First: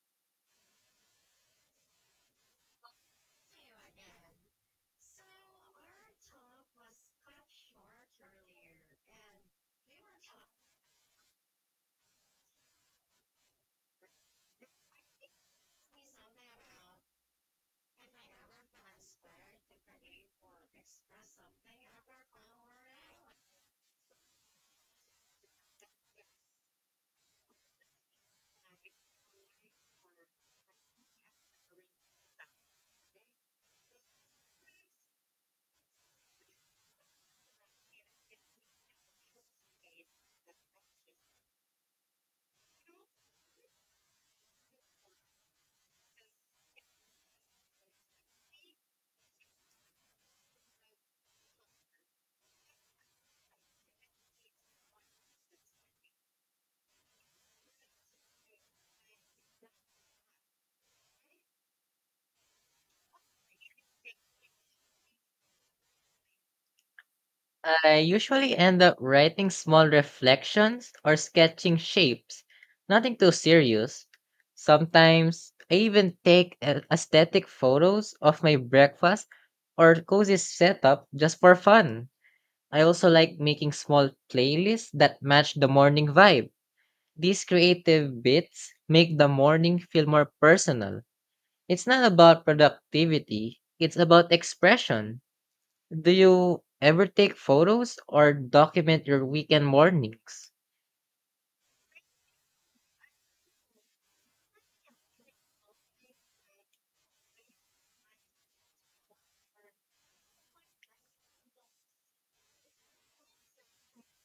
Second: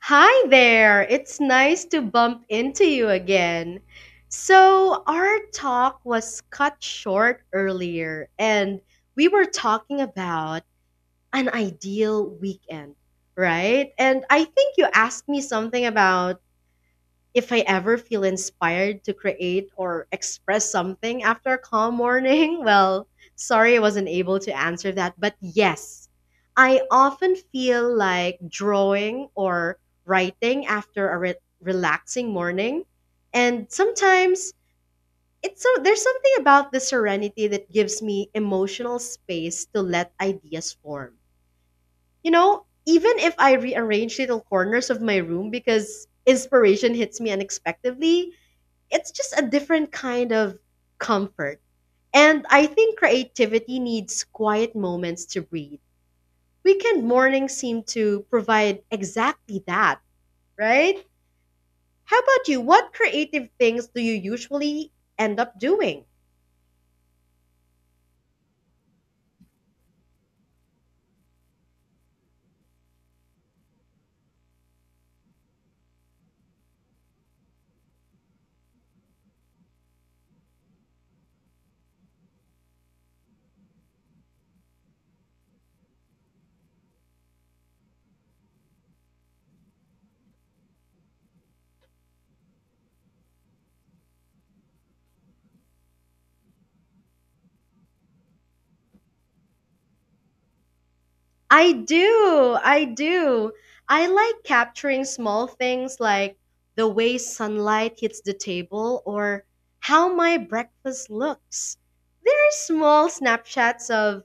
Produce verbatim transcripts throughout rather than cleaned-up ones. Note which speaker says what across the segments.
Speaker 1: Hi there! It's nice to bump into you again. So, our talk was cut short earlier, and we were talking about an ideal weekend, right? And I think you asked me something about if I ever feel inspired to create or express something after a calm morning, well, sorry I wasn't able to answer that. But yes, I often feel like drawing or writing after a re- relaxing morning. And sometimes it's so there's something about the serenity that gives me emotional space to let ideas form. You know, even if I rearrange little corners of my room because inspiration hits me unexpectedly, it's just a different kind of comfort. And I think creativity needs quiet moments to breathe. Weekend mornings seem to provide exactly that, right? How about you? What creative things do you usually end up doing?
Speaker 2: I usually end up writing small reflections or sketching shapes, nothing too serious. Sometimes I even take a- aesthetic photos of my breakfast or cozy setup just for fun. I also like making small playlists that match the morning vibe. These creative bits make the morning feel more personal. It's not about productivity, it's about expression. Do you ever take photos or document your weekend mornings?
Speaker 1: I do. I do. I like capturing small things like the way sunlight hits the table or how my breakfast looks. There are small snapshots of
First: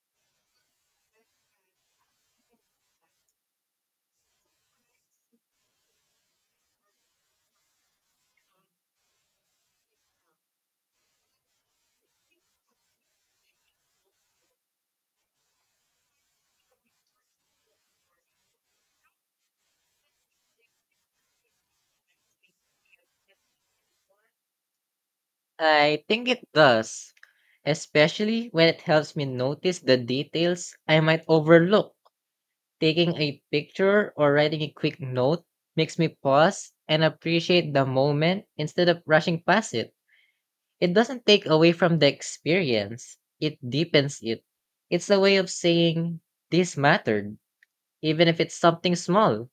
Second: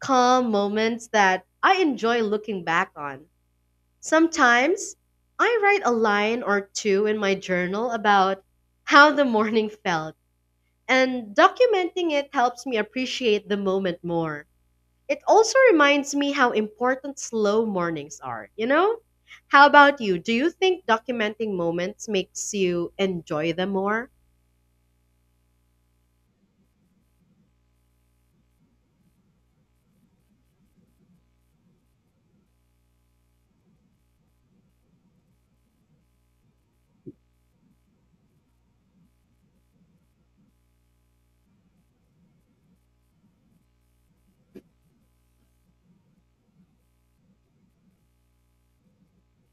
Speaker 1: calm moments that I enjoy looking back on. Sometimes I write a line or two in my journal about how the morning felt, and documenting it helps me appreciate the moment more. It also reminds me how important slow mornings are, you know? How about you? Do you think documenting moments makes you enjoy them more?
Speaker 2: I think it does, especially when it helps me notice the details I might overlook. Taking a picture or writing a quick note makes me pause and appreciate the moment instead of rushing past it. It doesn't take away from the experience, it deepens it. It's a way of saying, this mattered, even if it's something small.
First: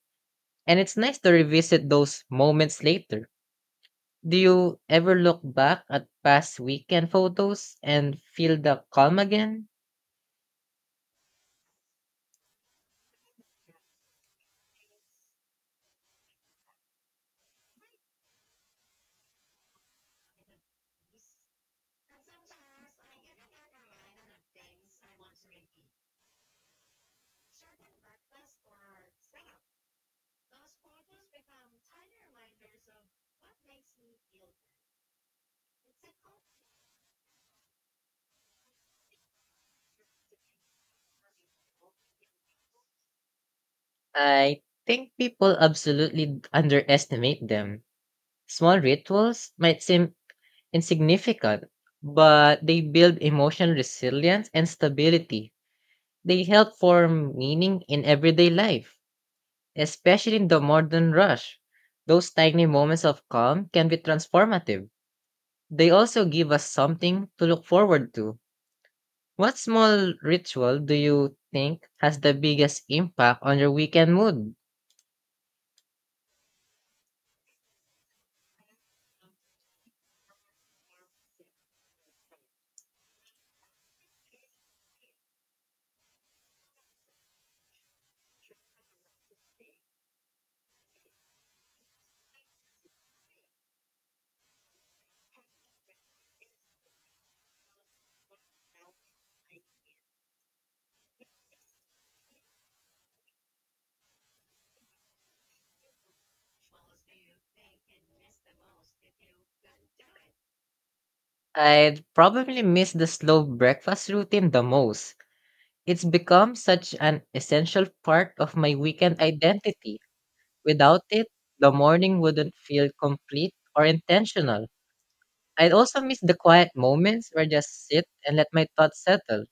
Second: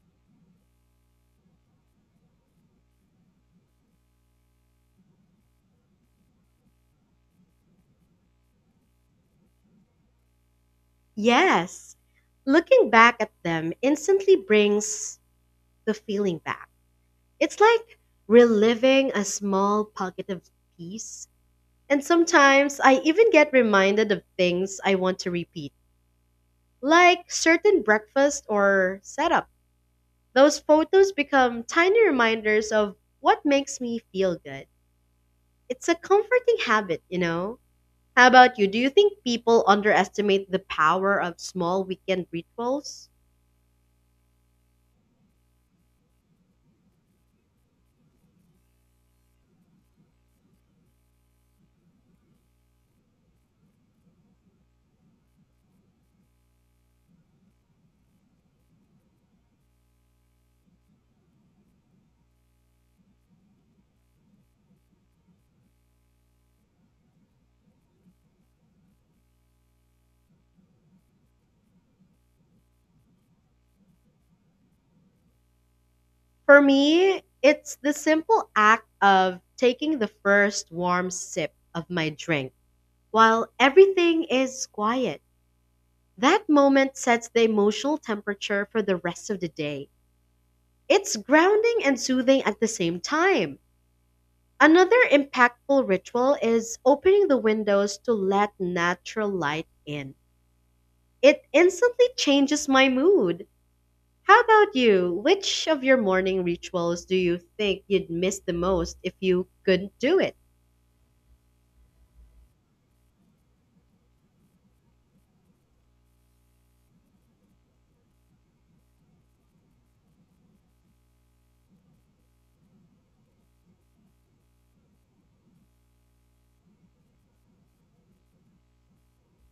Speaker 2: And it's nice to revisit those moments later. Do you ever look back at past weekend photos and feel the calm again?
Speaker 1: Yes. Looking back at them instantly brings the feeling back It's like reliving a small pocket of peace. And sometimes I even get reminded of things I want to repeat, like certain breakfast or setup. Those photos become tiny reminders of what makes me feel good. It's a comforting habit, you know? How about you? Do you think people underestimate the power of small weekend rituals?
Speaker 2: I think people absolutely underestimate them. Small rituals might seem insignificant, but they build emotional resilience and stability. They help form meaning in everyday life, especially in the modern rush. Those tiny moments of calm can be transformative. They also give us something to look forward to. What small ritual do you think has the biggest impact on your weekend mood?
Speaker 1: For me, it's the simple act of taking the first warm sip of my drink While everything is quiet, that moment sets the emotional temperature for the rest of the day. It's grounding and soothing at the same time. Another impactful ritual is opening the windows to let natural light in. It instantly changes my mood. How about you? Which of your morning rituals do you think you'd miss the most if you couldn't do it?
Speaker 2: I'd probably miss the slow breakfast routine the most. It's become such an essential part of my weekend identity. Without it, the morning wouldn't feel complete or intentional. I'd also miss the quiet moments where I just sit and let my thoughts settle.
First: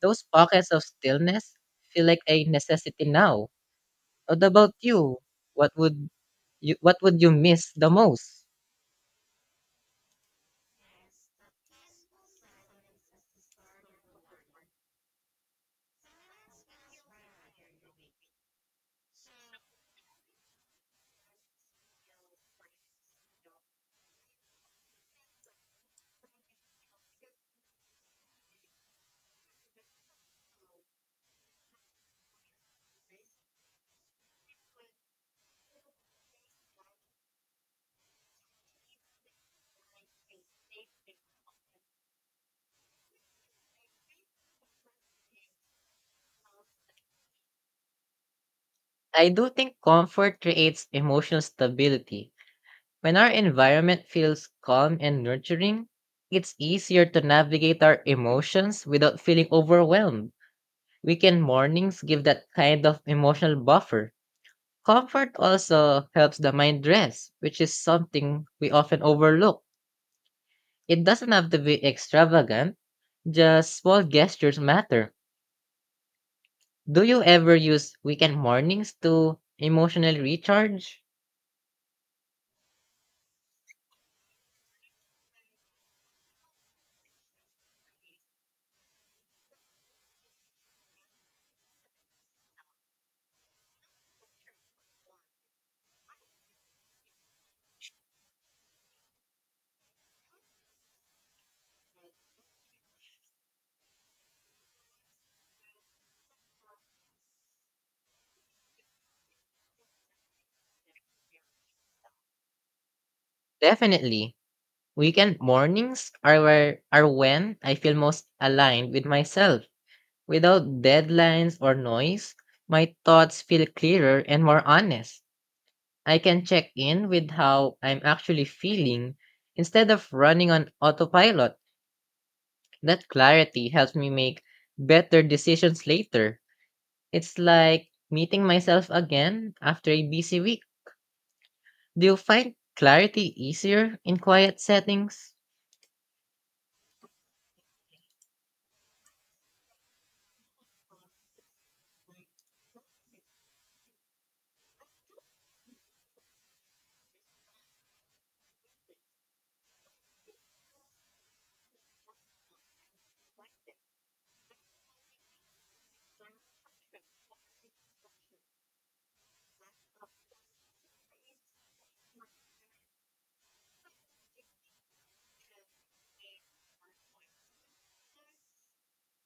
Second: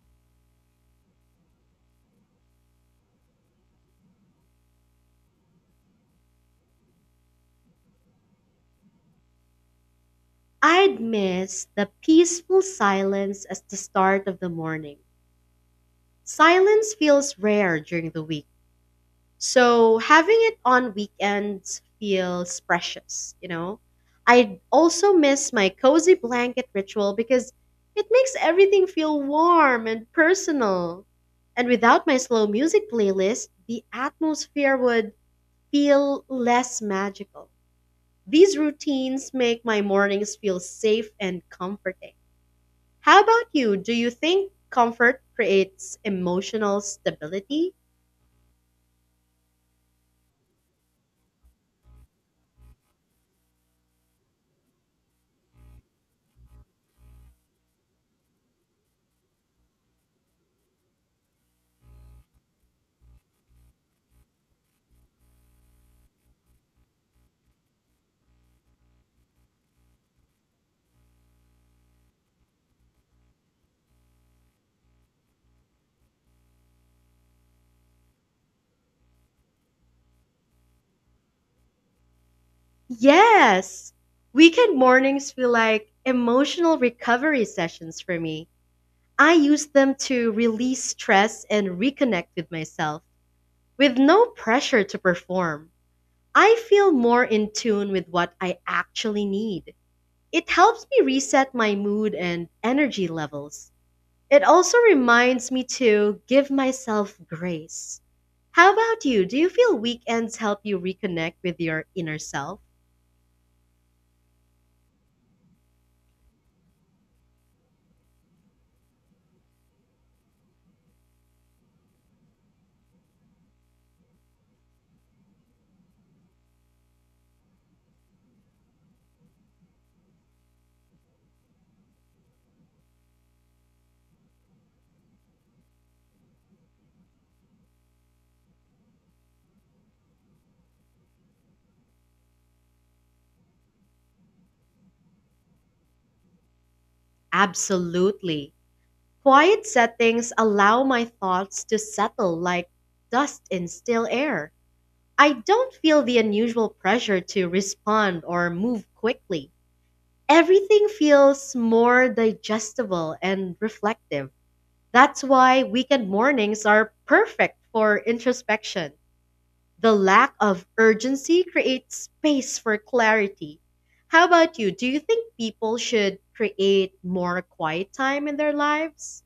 Speaker 2: Those pockets of stillness feel like a necessity now. What about you? What would you what would you miss the most?
Speaker 1: I'd miss the peaceful silence as the start of the morning Silence feels rare during the week. So having it on weekends feels precious, you know? I also miss my cozy blanket ritual because it makes everything feel warm and personal. And without my slow music playlist, the atmosphere would feel less magical. These routines make my mornings feel safe and comforting. How about you? Do you think comfort creates emotional stability?
Speaker 2: I do think comfort creates emotional stability. When our environment feels calm and nurturing, it's easier to navigate our emotions without feeling overwhelmed. Weekend mornings give that kind of emotional buffer. Comfort also helps the mind rest, which is something we often overlook. It doesn't have to be extravagant, just small gestures matter. Do you ever use weekend mornings to emotionally recharge?
Speaker 1: Yes. Weekend mornings feel like emotional recovery sessions for me. I use them to release stress and reconnect with myself with no pressure to perform. I feel more in tune with what I actually need. It helps me reset my mood and energy levels. It also reminds me to give myself grace. How about you? Do you feel weekends help you reconnect with your inner self?
Speaker 2: Definitely. Weekend mornings are where are when I feel most aligned with myself. Without deadlines or noise, my thoughts feel clearer and more honest. I can check in with how I'm actually feeling instead of running on autopilot. That clarity helps me make better decisions later. It's like meeting myself again after a busy week. Do you find clarity easier in quiet settings?
Speaker 1: Absolutely. Quiet settings allow my thoughts to settle like dust in still air. I don't feel the unusual pressure to respond or move quickly. Everything feels more digestible and reflective. That's why weekend mornings are perfect for introspection. The lack of urgency creates space for clarity. How about you? Do you think people should create more quiet time in their lives?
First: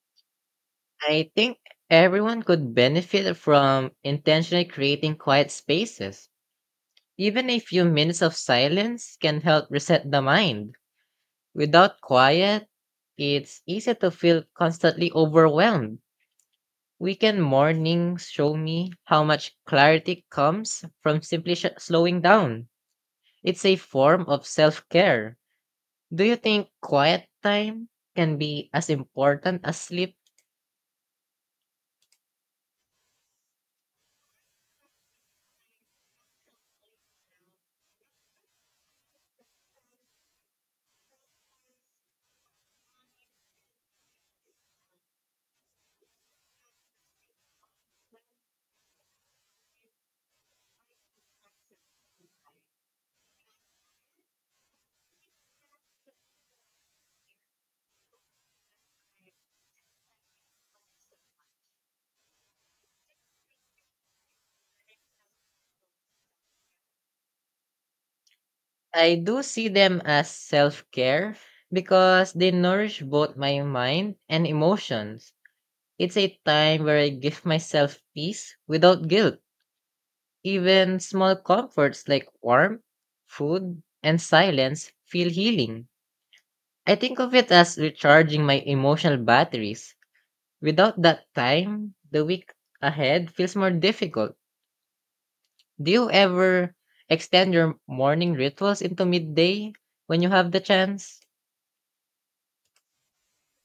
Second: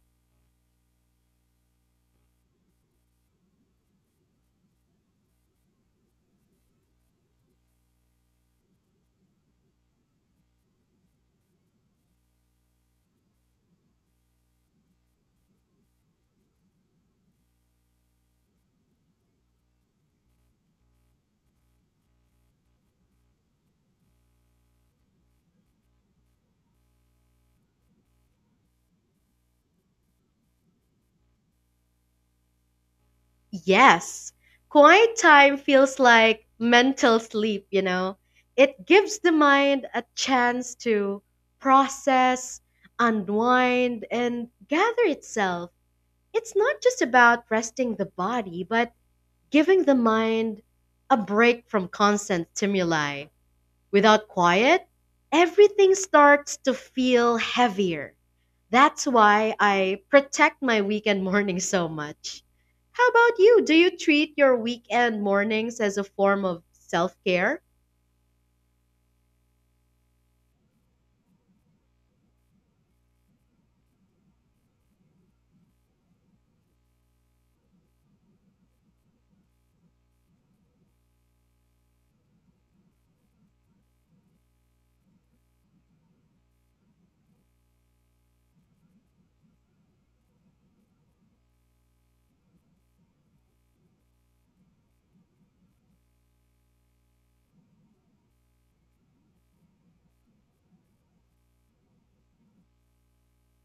Speaker 2: I think everyone could benefit from intentionally creating quiet spaces. Even a few minutes of silence can help reset the mind. Without quiet, it's easy to feel constantly overwhelmed. Weekend mornings show me how much clarity comes from simply sh- slowing down. It's a form of self care. Do you think quiet time can be as important as sleep?
Speaker 1: Yes, quiet time feels like mental sleep, you know. It gives the mind a chance to process, unwind, and gather itself. It's not just about resting the body, but giving the mind a break from constant stimuli. Without quiet, everything starts to feel heavier. That's why I protect my weekend morning so much. How about you? Do you treat your weekend mornings as a form of self care?
Speaker 2: I do see them as self care because they nourish both my mind and emotions. It's a time where I give myself peace without guilt. Even small comforts like warmth, food, and silence feel healing. I think of it as recharging my emotional batteries. Without that time, the week ahead feels more difficult. Do you ever extend your morning rituals into midday when you have the chance?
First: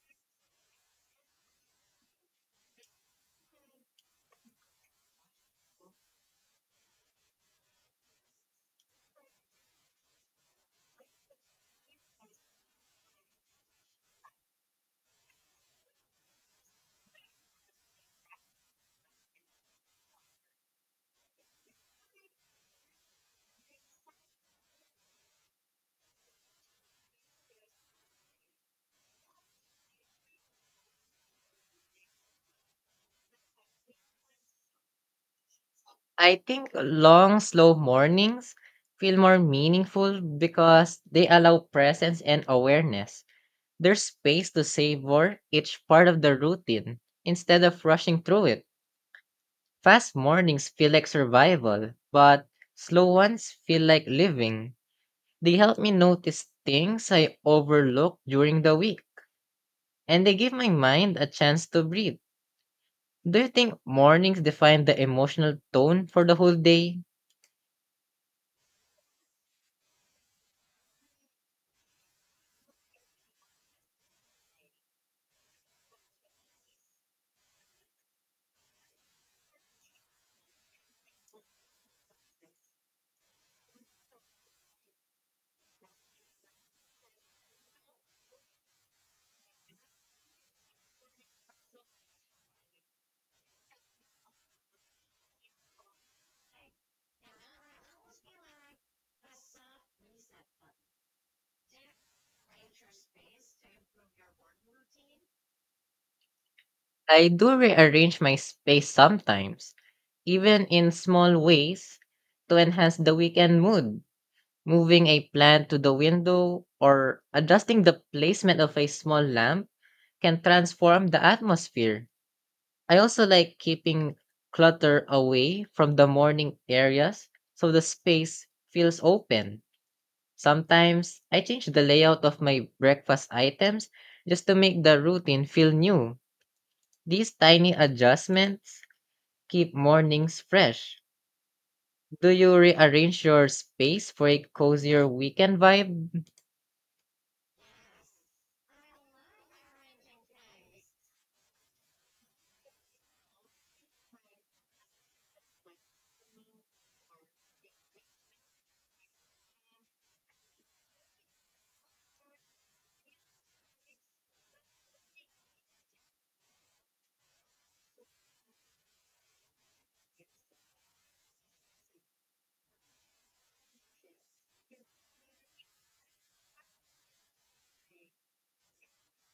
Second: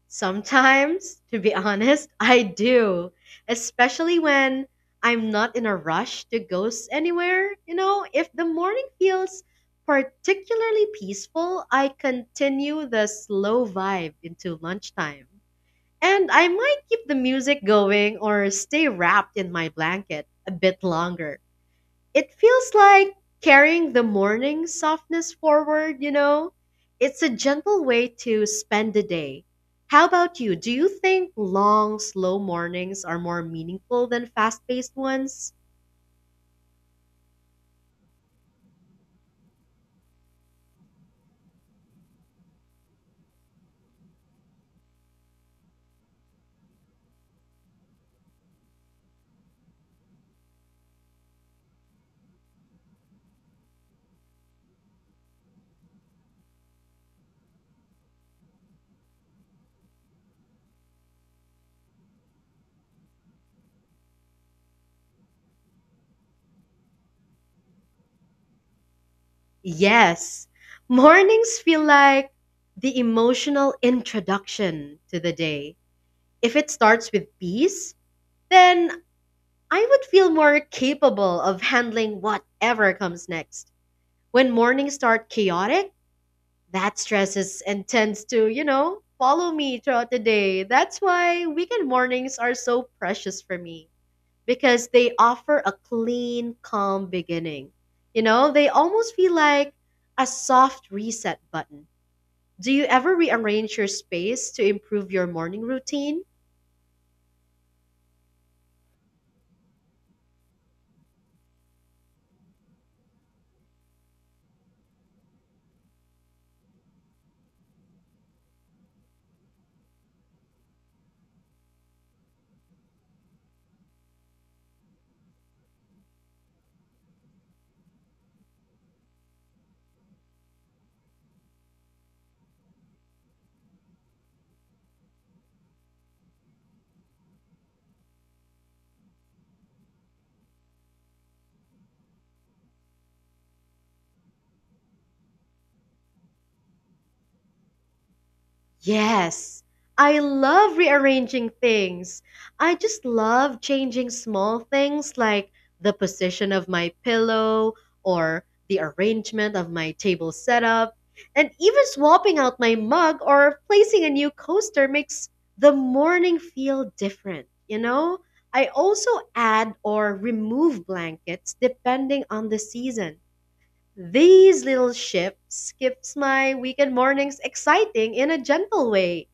Speaker 1: Sometimes, to be honest, I do, especially when I'm not in a rush to go s- anywhere. You know, if the morning feels particularly peaceful, I continue the slow vibe into lunchtime. And I might keep the music going or stay wrapped in my blanket a bit longer. It feels like carrying the morning softness forward, you know? It's a gentle way to spend the day. How about you? Do you think long, slow mornings are more meaningful than fast paced ones?
Speaker 2: I think long, slow mornings feel more meaningful because they allow presence and awareness. There's space to savor each part of the routine instead of rushing through it. Fast mornings feel like survival, but slow ones feel like living. They help me notice things I overlook during the week, and they give my mind a chance to breathe. Do you think mornings define the emotional tone for the whole day?
Speaker 1: Yes. Mornings feel like the emotional introduction to the day. If it starts with peace, then I would feel more capable of handling whatever comes next. When mornings start chaotic, that stresses and tends to, you know, follow me throughout the day. That's why weekend mornings are so precious for me because they offer a clean, calm beginning. You know, they almost feel like a soft reset button. Do you ever rearrange your space to improve your morning routine?
Speaker 2: I do rearrange my space sometimes, even in small ways, to enhance the weekend mood. Moving a plant to the window or adjusting the placement of a small lamp can transform the atmosphere. I also like keeping clutter away from the morning areas so the space feels open. Sometimes I change the layout of my breakfast items just to make the routine feel new. These tiny adjustments keep mornings fresh. Do you rearrange your space for a cozier weekend vibe?
Speaker 1: Yes, I love rearranging things. I just love changing small things like the position of my pillow or the arrangement of my table setup. And even swapping out my mug or placing a new coaster makes the morning feel different, you know? I also add or remove blankets depending on the season. These little shifts keeps my weekend mornings exciting in a gentle way.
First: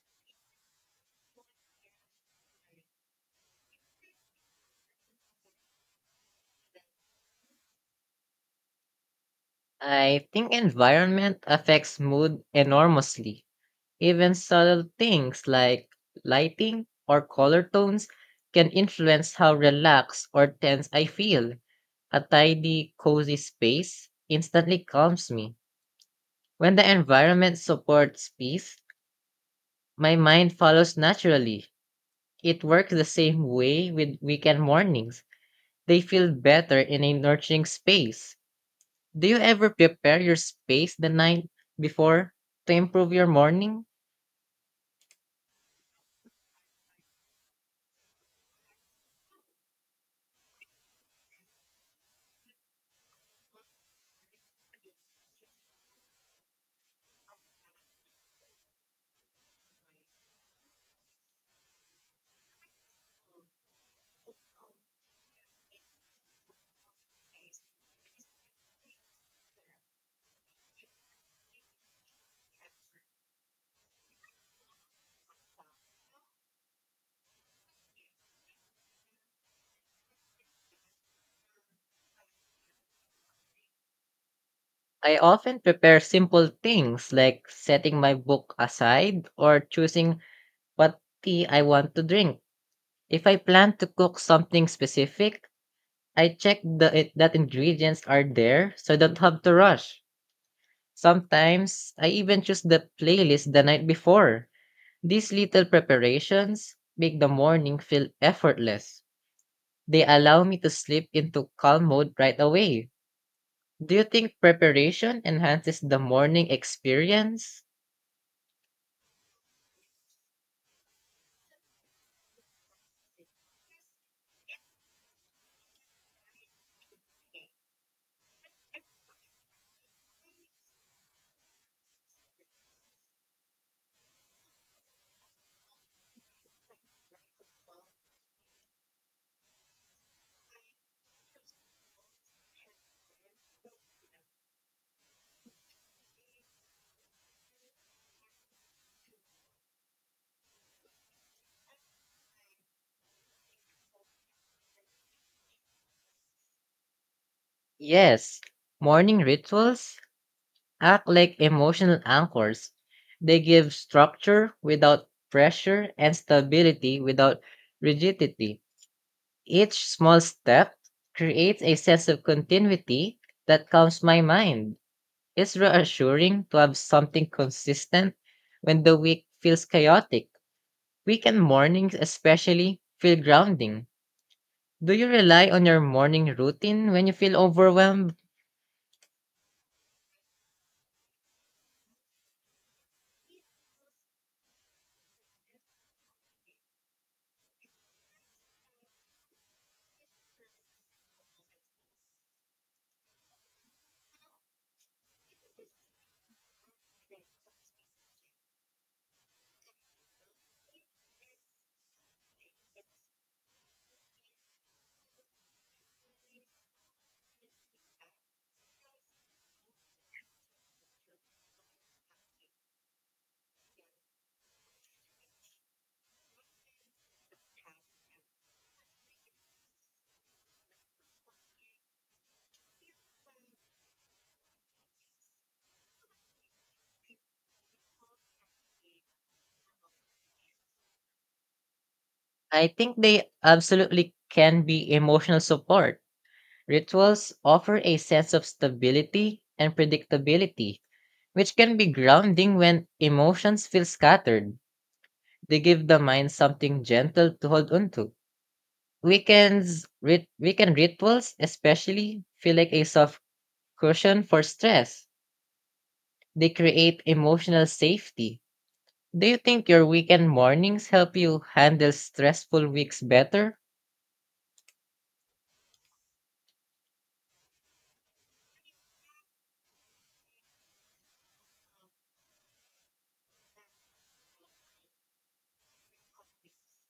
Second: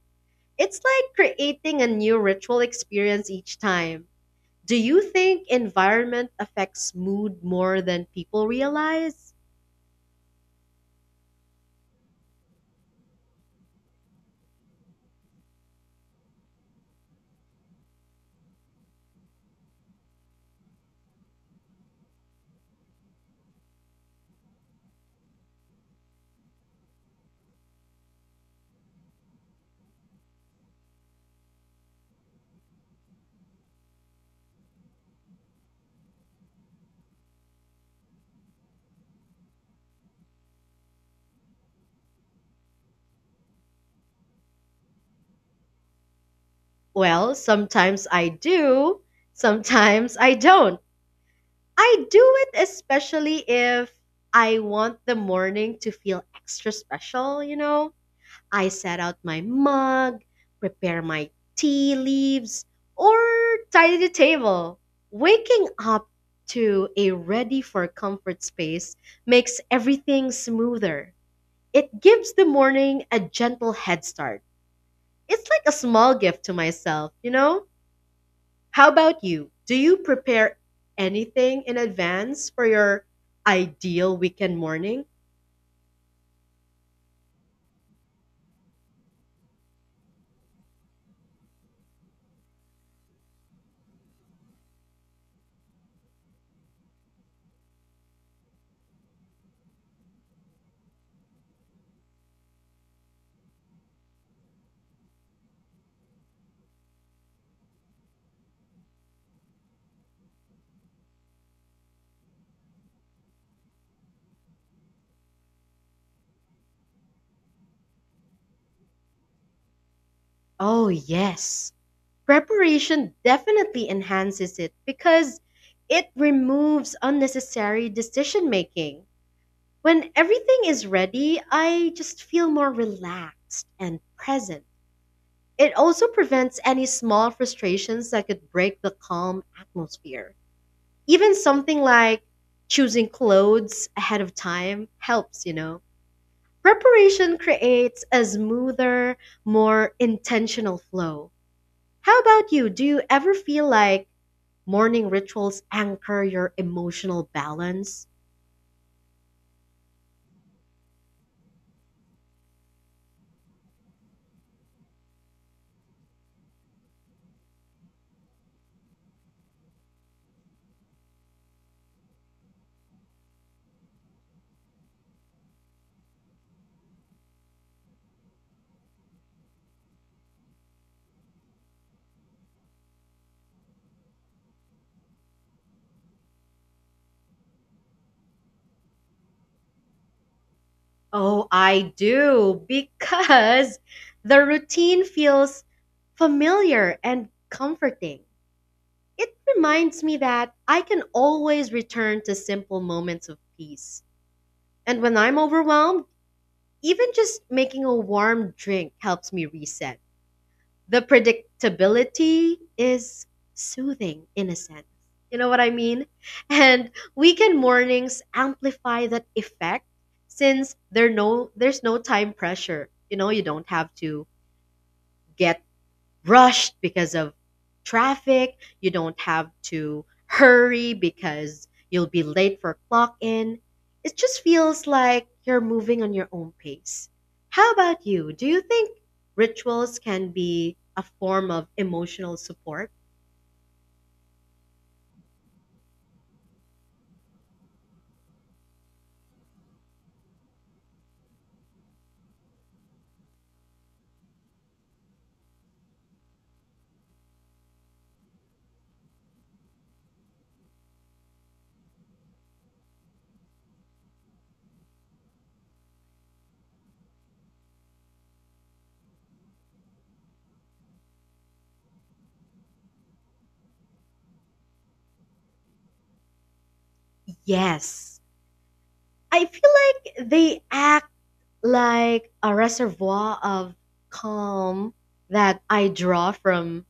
Speaker 1: It's like creating a new ritual experience each time. Do you think environment affects mood more than people realize?
Speaker 2: I think environment affects mood enormously. Even subtle things like lighting or color tones can influence how relaxed or tense I feel. A tidy, cozy space instantly calms me. When the environment supports peace, my mind follows naturally. It works the same way with weekend mornings. They feel better in a nurturing space. Do you ever prepare your space the night before to improve your morning?
Speaker 1: Well, sometimes I do, sometimes I don't. I do it especially if I want the morning to feel extra special, you know? I set out my mug, prepare my tea leaves, or tidy the table. Waking up to a ready for comfort space makes everything smoother. It gives the morning a gentle head start. It's like a small gift to myself, you know? How about you? Do you prepare anything in advance for your ideal weekend morning?
Speaker 2: I often prepare simple things like setting my book aside or choosing what tea I want to drink. If I plan to cook something specific, I check the, it, that ingredients are there so I don't have to rush. Sometimes I even choose the playlist the night before. These little preparations make the morning feel effortless. They allow me to slip into calm mode right away. Do you think preparation enhances the morning experience?
Speaker 1: Oh, yes. Preparation definitely enhances it because it removes unnecessary decision making. When everything is ready, I just feel more relaxed and present. It also prevents any small frustrations that could break the calm atmosphere. Even something like choosing clothes ahead of time helps, you know. Preparation creates a smoother, more intentional flow. How about you? Do you ever feel like morning rituals anchor your emotional balance?
Speaker 2: Yes, morning rituals act like emotional anchors. They give structure without pressure and stability without rigidity. Each small step creates a sense of continuity that calms my mind. It's reassuring to have something consistent when the week feels chaotic. Weekend mornings, especially, feel grounding. Do you rely on your morning routine when you feel overwhelmed?
Speaker 1: Oh, I do, because the routine feels familiar and comforting. It reminds me that I can always return to simple moments of peace. And when I'm overwhelmed, even just making a warm drink helps me reset. The predictability is soothing in a sense. You know what I mean? And weekend mornings amplify that effect since there no there's no time pressure. You know, you don't have to get rushed because of traffic. You don't have to hurry because you'll be late for clock in. It just feels like you're moving on your own pace. How about you? Do you think rituals can be a form of emotional
Speaker 2: I
Speaker 1: support?
Speaker 2: think they absolutely can be emotional support. Rituals offer a sense of stability and predictability, which can be grounding when emotions feel scattered. They give the mind something gentle to hold on to. Weekends, rit- weekend rituals especially feel like a soft cushion for stress. They create emotional safety. Do you think your weekend mornings help you handle stressful weeks better?
Speaker 1: Yes. I feel like they act like a reservoir of calm that I draw from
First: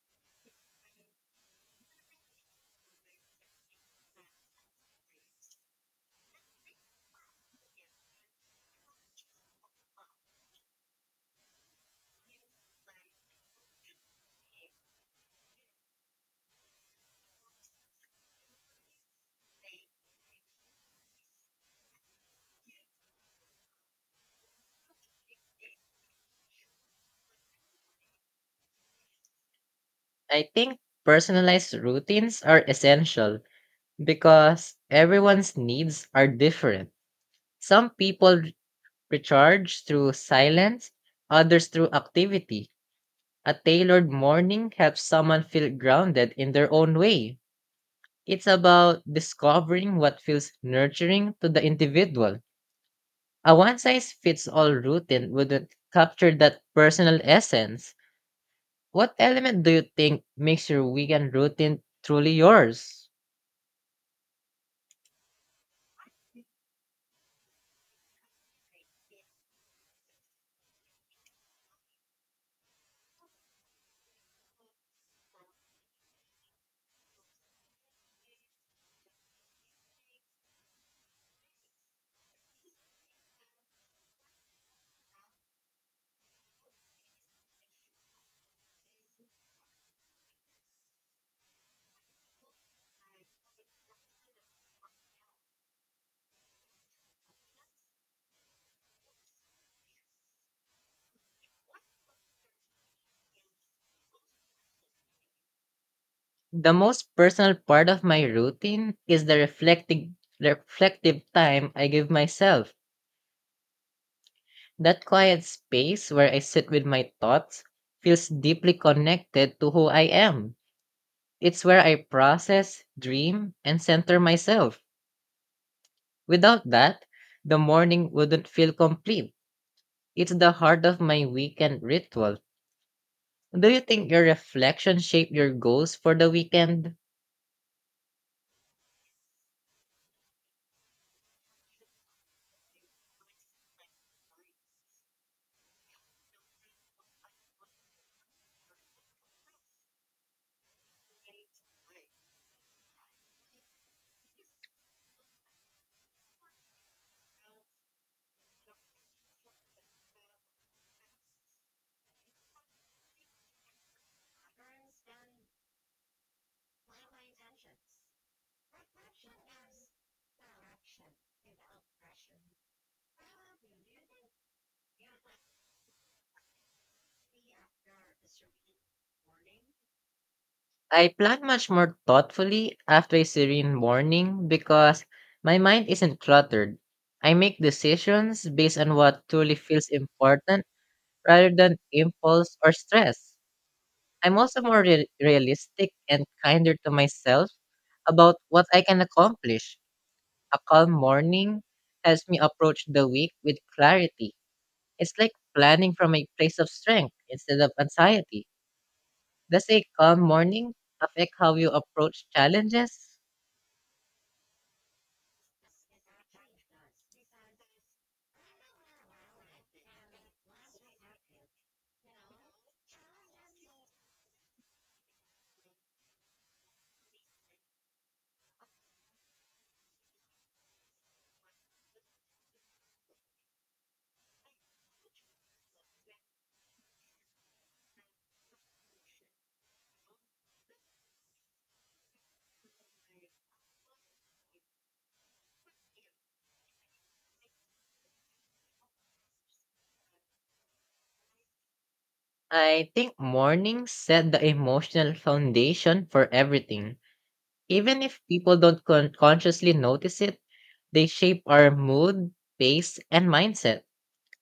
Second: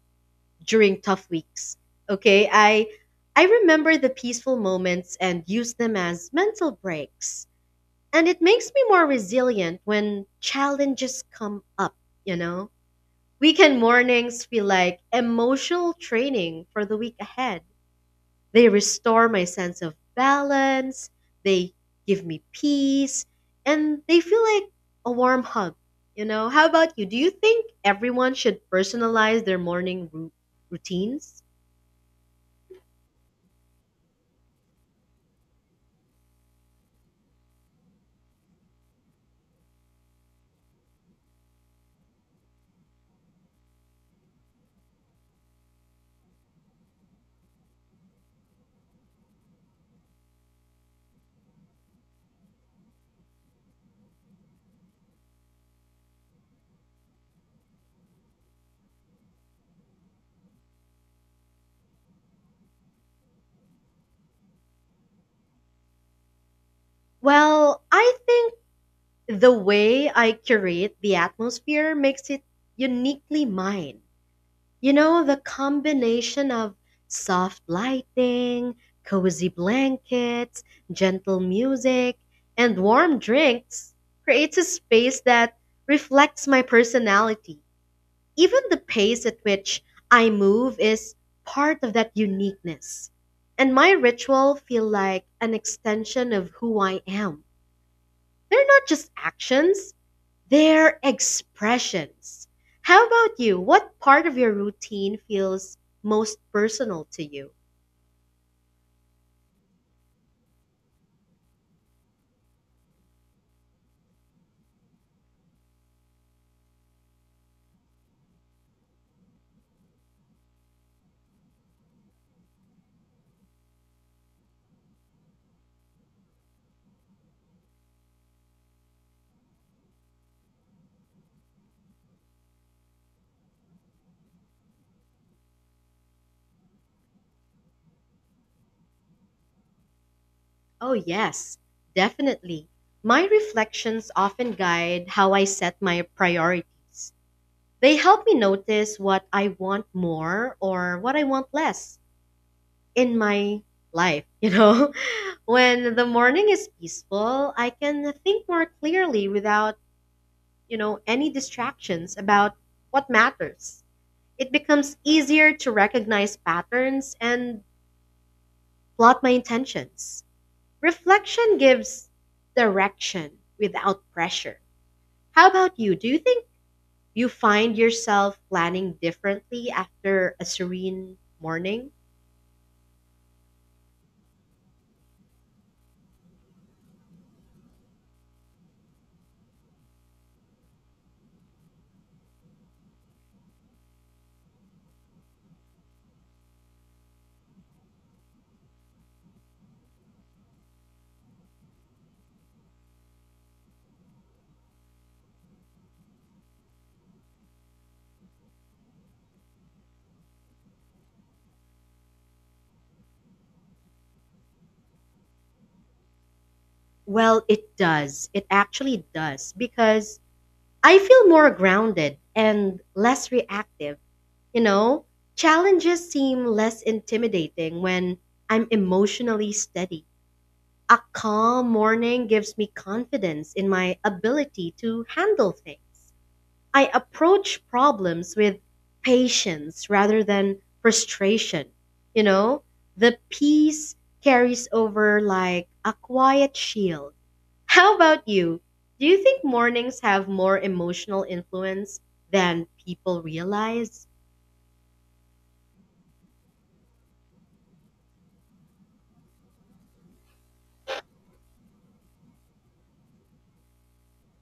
Speaker 1: during tough weeks. Okay, I I remember the peaceful moments and use them as mental breaks. And it makes me more resilient when challenges come up, you know? Weekend mornings feel like emotional training for the week ahead. They restore my sense of balance, they give me peace, and they feel like a warm hug. You know, how about you? Do you think everyone should personalize their morning ru-
Speaker 2: I think
Speaker 1: routines?
Speaker 2: personalized routines are essential because everyone's needs are different. Some people recharge through silence, others through activity. A tailored morning helps someone feel grounded in their own way. It's about discovering what feels nurturing to the individual. A one size fits all routine wouldn't capture that personal essence. What element do you think makes your weekend routine truly yours?
Speaker 1: Well, I think the way I curate the atmosphere makes it uniquely mine. You know, the combination of soft lighting, cozy blankets, gentle music, and warm drinks creates a space that reflects my personality. Even the pace at which I move is part of that uniqueness. And my ritual feel like an extension of who I am they're not just actions, they're expressions. How about you? What part of your routine feels most
Speaker 2: The
Speaker 1: personal
Speaker 2: most
Speaker 1: to you?
Speaker 2: personal part of my routine is the reflecting reflective time I give myself. That quiet space where I sit with my thoughts feels deeply connected to who I am. It's where I process, dream, and center myself. Without that, the morning wouldn't feel complete. It's the heart of my weekend ritual. Do you think your reflection shaped your goals for the weekend?
Speaker 1: Oh, yes, definitely. My reflections often guide how I set my priorities. They help me notice what I want more or what I want less in my life, you know? When the morning is peaceful, I can think more clearly without you know, any distractions about what matters. It becomes easier to recognize patterns and plot my intentions. Reflection gives direction without pressure. How about you? Do you think you find yourself planning differently after a
Speaker 2: I
Speaker 1: serene
Speaker 2: plan much
Speaker 1: morning?
Speaker 2: more thoughtfully after a serene morning because my mind isn't cluttered. I make decisions based on what truly feels important rather than impulse or stress. I'm also more real realistic and kinder to myself about what I can accomplish. A calm morning helps me approach the week with clarity. It's like planning from a place of strength instead of anxiety. Does a calm morning affect how you approach challenges?
Speaker 1: Well, it does. It actually does because I feel more grounded and less reactive You know, challenges seem less intimidating when I'm emotionally steady. A calm morning gives me confidence in my ability to handle things. I approach problems with patience rather than frustration. You know, the peace carries over like a quiet shield. How about you? Do you think mornings have more emotional influence than
Speaker 2: I think
Speaker 1: people
Speaker 2: mornings
Speaker 1: realize?
Speaker 2: set the emotional foundation for everything. Even if people don't con- consciously notice it, they shape our mood, pace, and mindset.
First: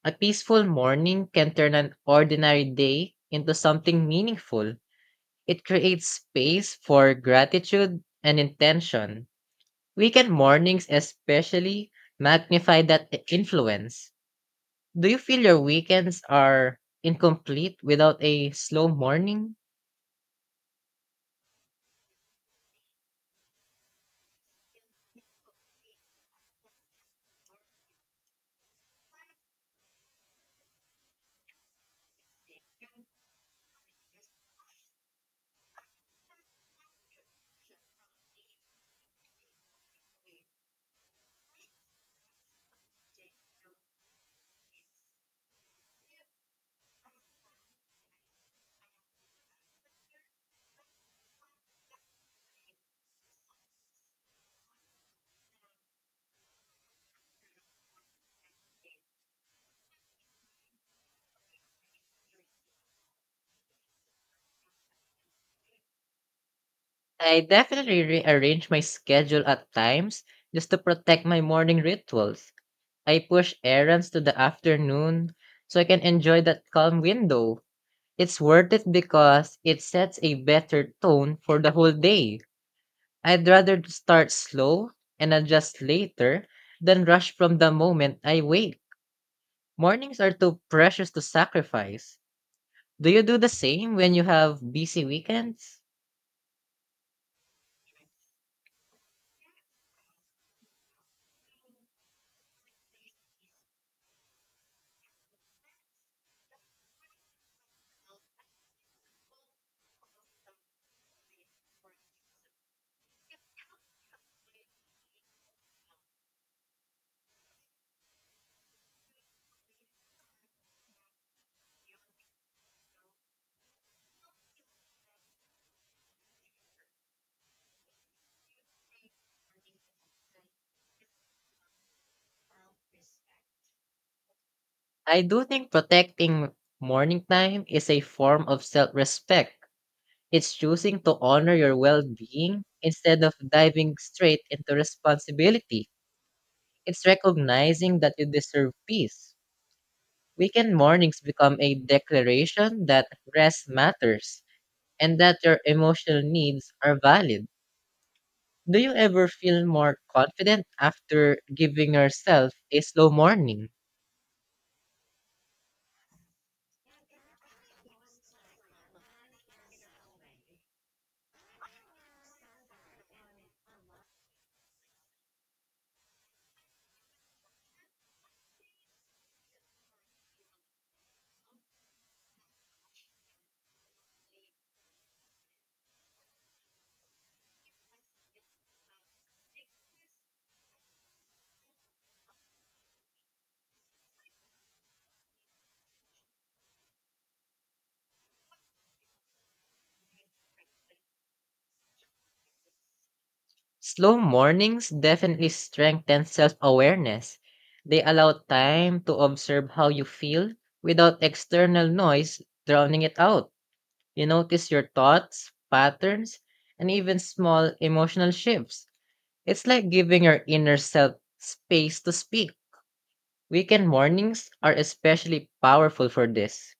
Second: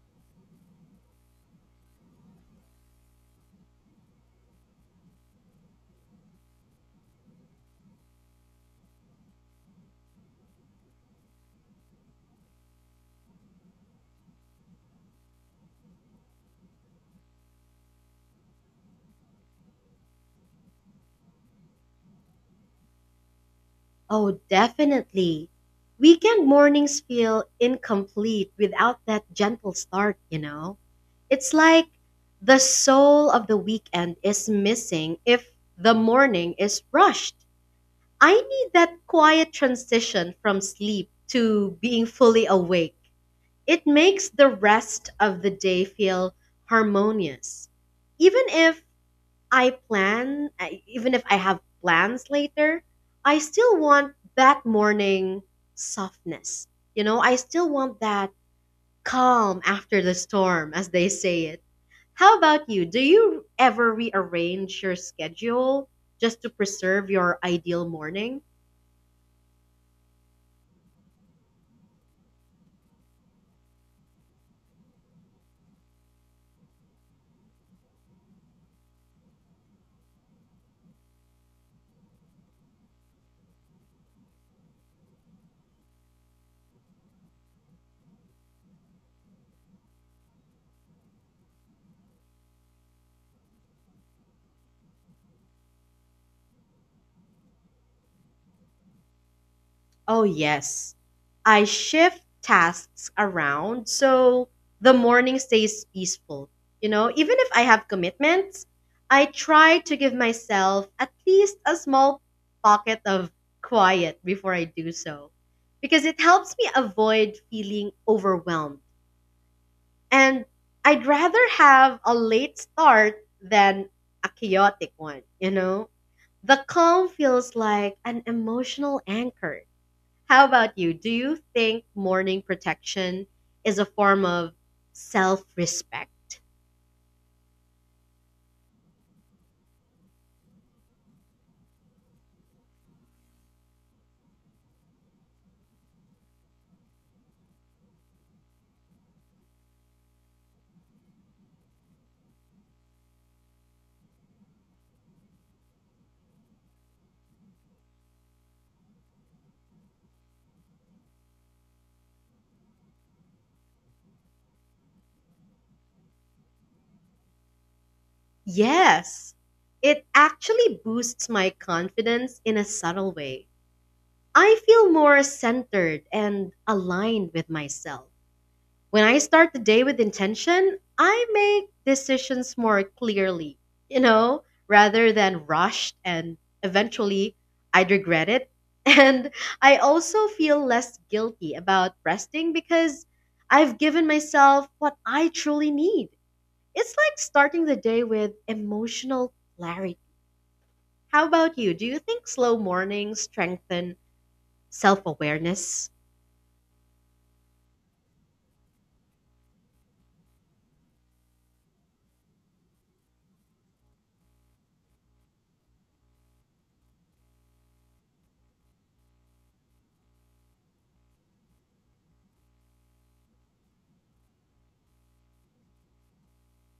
Speaker 2: A peaceful morning can turn an ordinary day into something meaningful. It creates space for gratitude and intention. Weekend mornings, especially, magnify that i- influence. Do you feel your weekends are incomplete without a slow morning?
Speaker 1: Oh, definitely. Weekend mornings feel incomplete without that gentle start, you know? It's like the soul of the weekend is missing if the morning is rushed. I need that quiet transition from sleep to being fully awake. It makes the rest of the day feel harmonious, even if I plan, I- even if I have plans later, I still want that morning softness. You know, I still want that calm after the storm, as they say it. How about you? Do you ever rearrange your schedule just to preserve your
Speaker 2: I
Speaker 1: ideal
Speaker 2: definitely
Speaker 1: morning?
Speaker 2: rearrange my schedule at times just to protect my morning rituals. I push errands to the afternoon so I can enjoy that calm window. It's worth it because it sets a better tone for the whole day. I'd rather to start slow and adjust later than rush from the moment I wake. Mornings are too precious to sacrifice. Do you do the same when you have busy weekends?
Speaker 1: Oh, yes. I shift tasks around so the morning stays peaceful. You know, even if I have commitments, I try to give myself at least a small pocket of quiet before I do so, because it helps me avoid feeling overwhelmed. And I'd rather have a late start than a chaotic one, you know? The calm feels like an emotional anchor. How about you? Do you think morning protection is a form of
Speaker 2: I
Speaker 1: self
Speaker 2: do think
Speaker 1: respect?
Speaker 2: protecting morning time is a form of self respect. It's choosing to honor your well being instead of diving straight into responsibility. It's recognizing that you deserve peace. Weekend mornings become a declaration that rest matters and that your emotional needs are valid. Do you ever feel more confident after giving yourself a slow morning?
Speaker 1: Yes. It actually boosts my confidence in a subtle way. I feel more centered and aligned with myself. When I start the day with intention, I make decisions more clearly, you know, rather than rushed and eventually I'd regret it. And I also feel less guilty about resting because I've given myself what I truly need. It's like starting the day with emotional clarity. How about you? Do you think slow mornings strengthen
Speaker 2: Slow mornings
Speaker 1: self
Speaker 2: definitely
Speaker 1: awareness?
Speaker 2: strengthen self awareness. They allow time to observe how you feel without external noise drowning it out. You notice your thoughts, patterns, and even small emotional shifts. It's like giving your inner self space to speak. Weekend mornings are especially powerful for this.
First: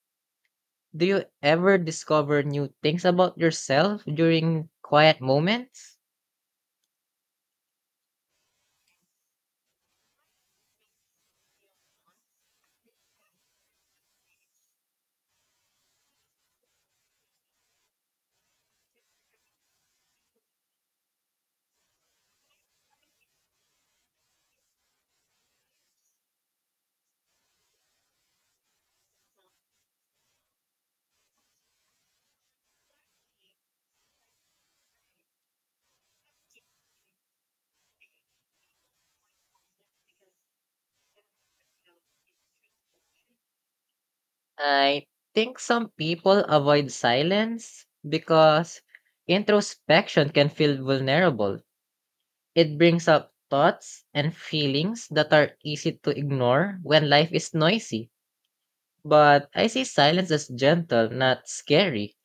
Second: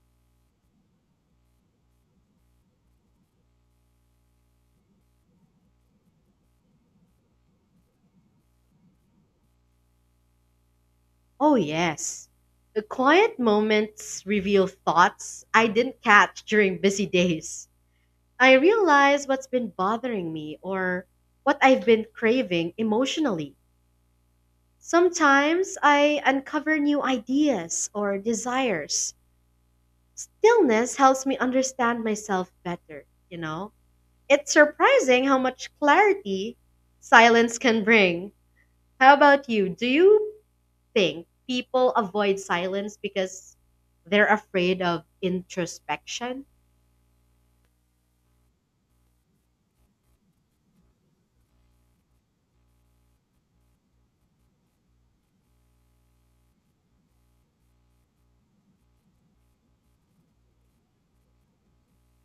Speaker 2: Do you ever discover new things about yourself during quiet moments?
Speaker 1: Oh, yes. The quiet moments reveal thoughts I didn't catch during busy days. I realize what's been bothering me or what I've been craving emotionally. Sometimes I uncover new ideas or desires. Stillness helps me understand myself better, you know? It's surprising how much clarity silence can bring. How about you? Do you think people avoid silence because they're afraid of
Speaker 2: I think some
Speaker 1: introspection?
Speaker 2: people avoid silence because introspection can feel vulnerable. It brings up thoughts and feelings that are easy to ignore when life is noisy. But I see silence as gentle, not scary.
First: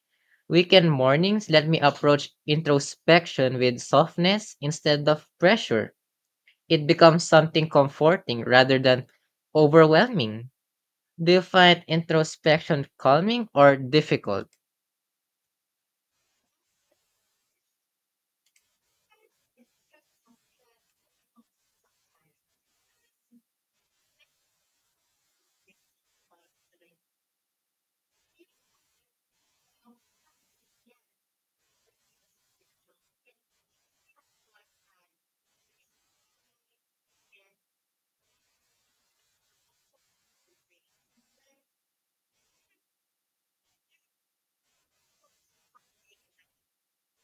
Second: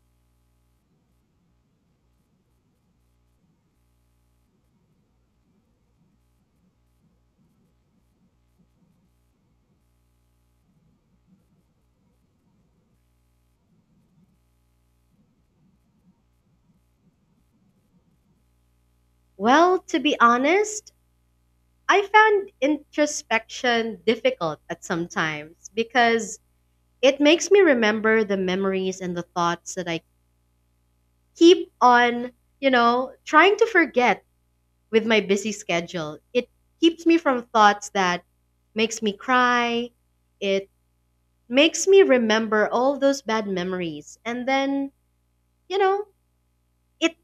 Speaker 2: Weekend mornings let me approach introspection with softness instead of pressure. It becomes something comforting rather than overwhelming. Do you find introspection calming or difficult?
Speaker 1: Well, to be honest, I found introspection difficult at some times because it makes me remember the memories and the thoughts that I keep on, you know, trying to forget with my busy schedule. It keeps me from thoughts that makes me cry. It makes me remember all those bad memories and then, you know, it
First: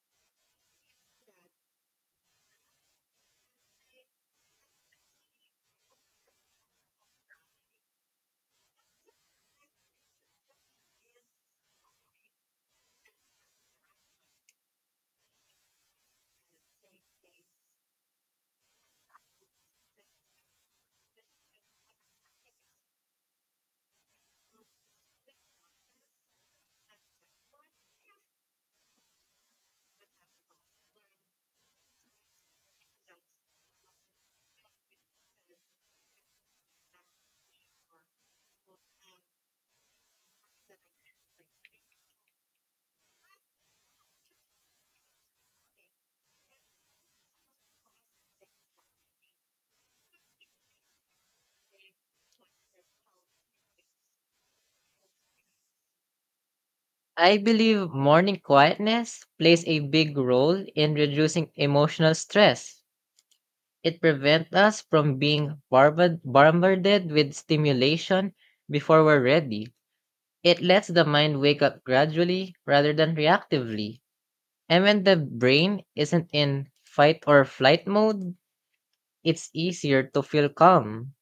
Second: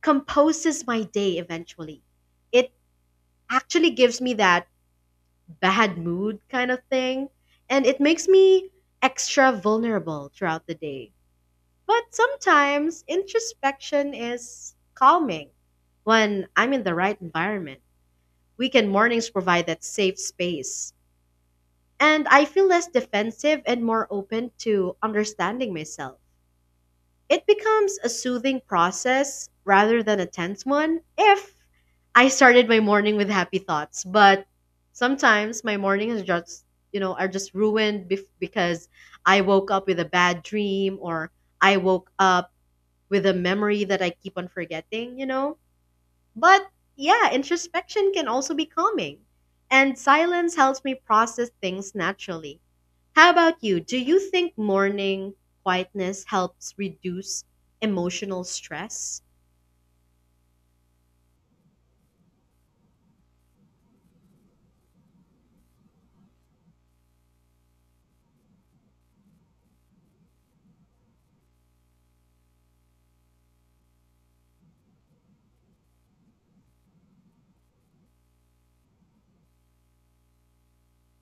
Speaker 1: composes my day eventually. It actually gives me that bad mood kind of thing, and it makes me extra vulnerable throughout the day. But sometimes introspection is calming when I'm in the right environment. Weekend mornings provide that safe space, and I feel less defensive and more open to understanding myself. It becomes a soothing process rather than a tense one if I started my morning with happy thoughts. But sometimes my mornings are just, you know, are just ruined bef- because I woke up with a bad dream or I woke up with a memory that I keep on forgetting, you know? But yeah, introspection can also be calming, and silence helps me process things naturally. How about you? Do you think morning quietness helps
Speaker 2: I
Speaker 1: reduce
Speaker 2: believe morning
Speaker 1: emotional stress?
Speaker 2: quietness plays a big role in reducing emotional stress. It prevents us from being bombard- bombarded with stimulation before we're ready. It lets the mind wake up gradually rather than reactively. And when the brain isn't in fight or flight mode, it's easier to feel calm.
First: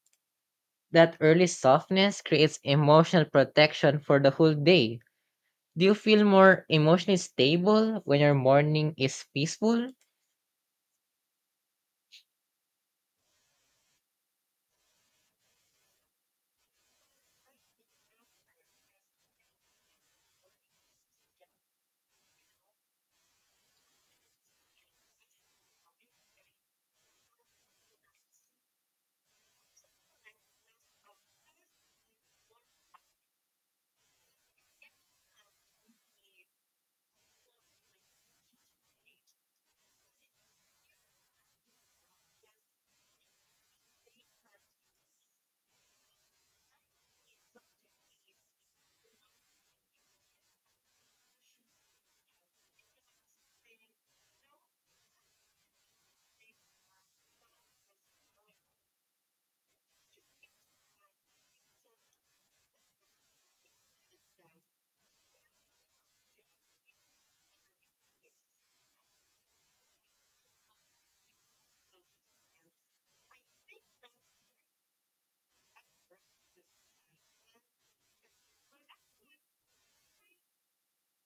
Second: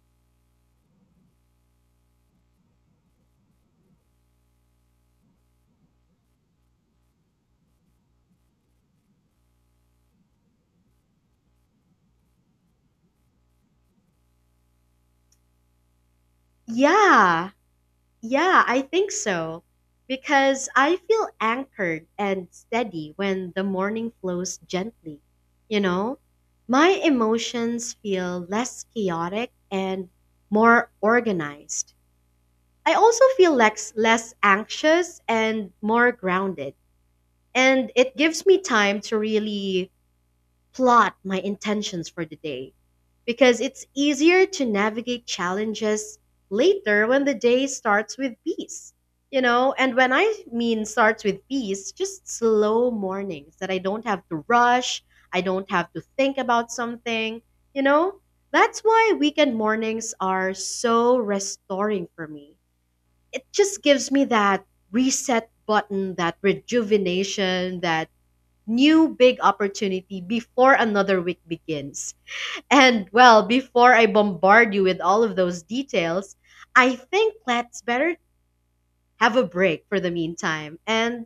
Speaker 2: That early softness creates emotional protection for the whole day. Do you feel more emotionally stable when your morning is peaceful?
Speaker 1: Yeah, yeah, I think so. Because I feel anchored and steady when the morning flows gently. You know, my emotions feel less chaotic and more organized. I also feel less, less anxious and more grounded. And it gives me time to really plot my intentions for the day, because it's easier to navigate challenges later when the day starts with peace. You know, and when I mean starts with peace, just slow mornings that I don't have to rush, I don't have to think about something, you know? That's why weekend mornings are so restoring for me. It just gives me that reset button, that rejuvenation, that new big opportunity before another week begins. And well, before I bombard you with all of those details, I think let's better have a break for the meantime. And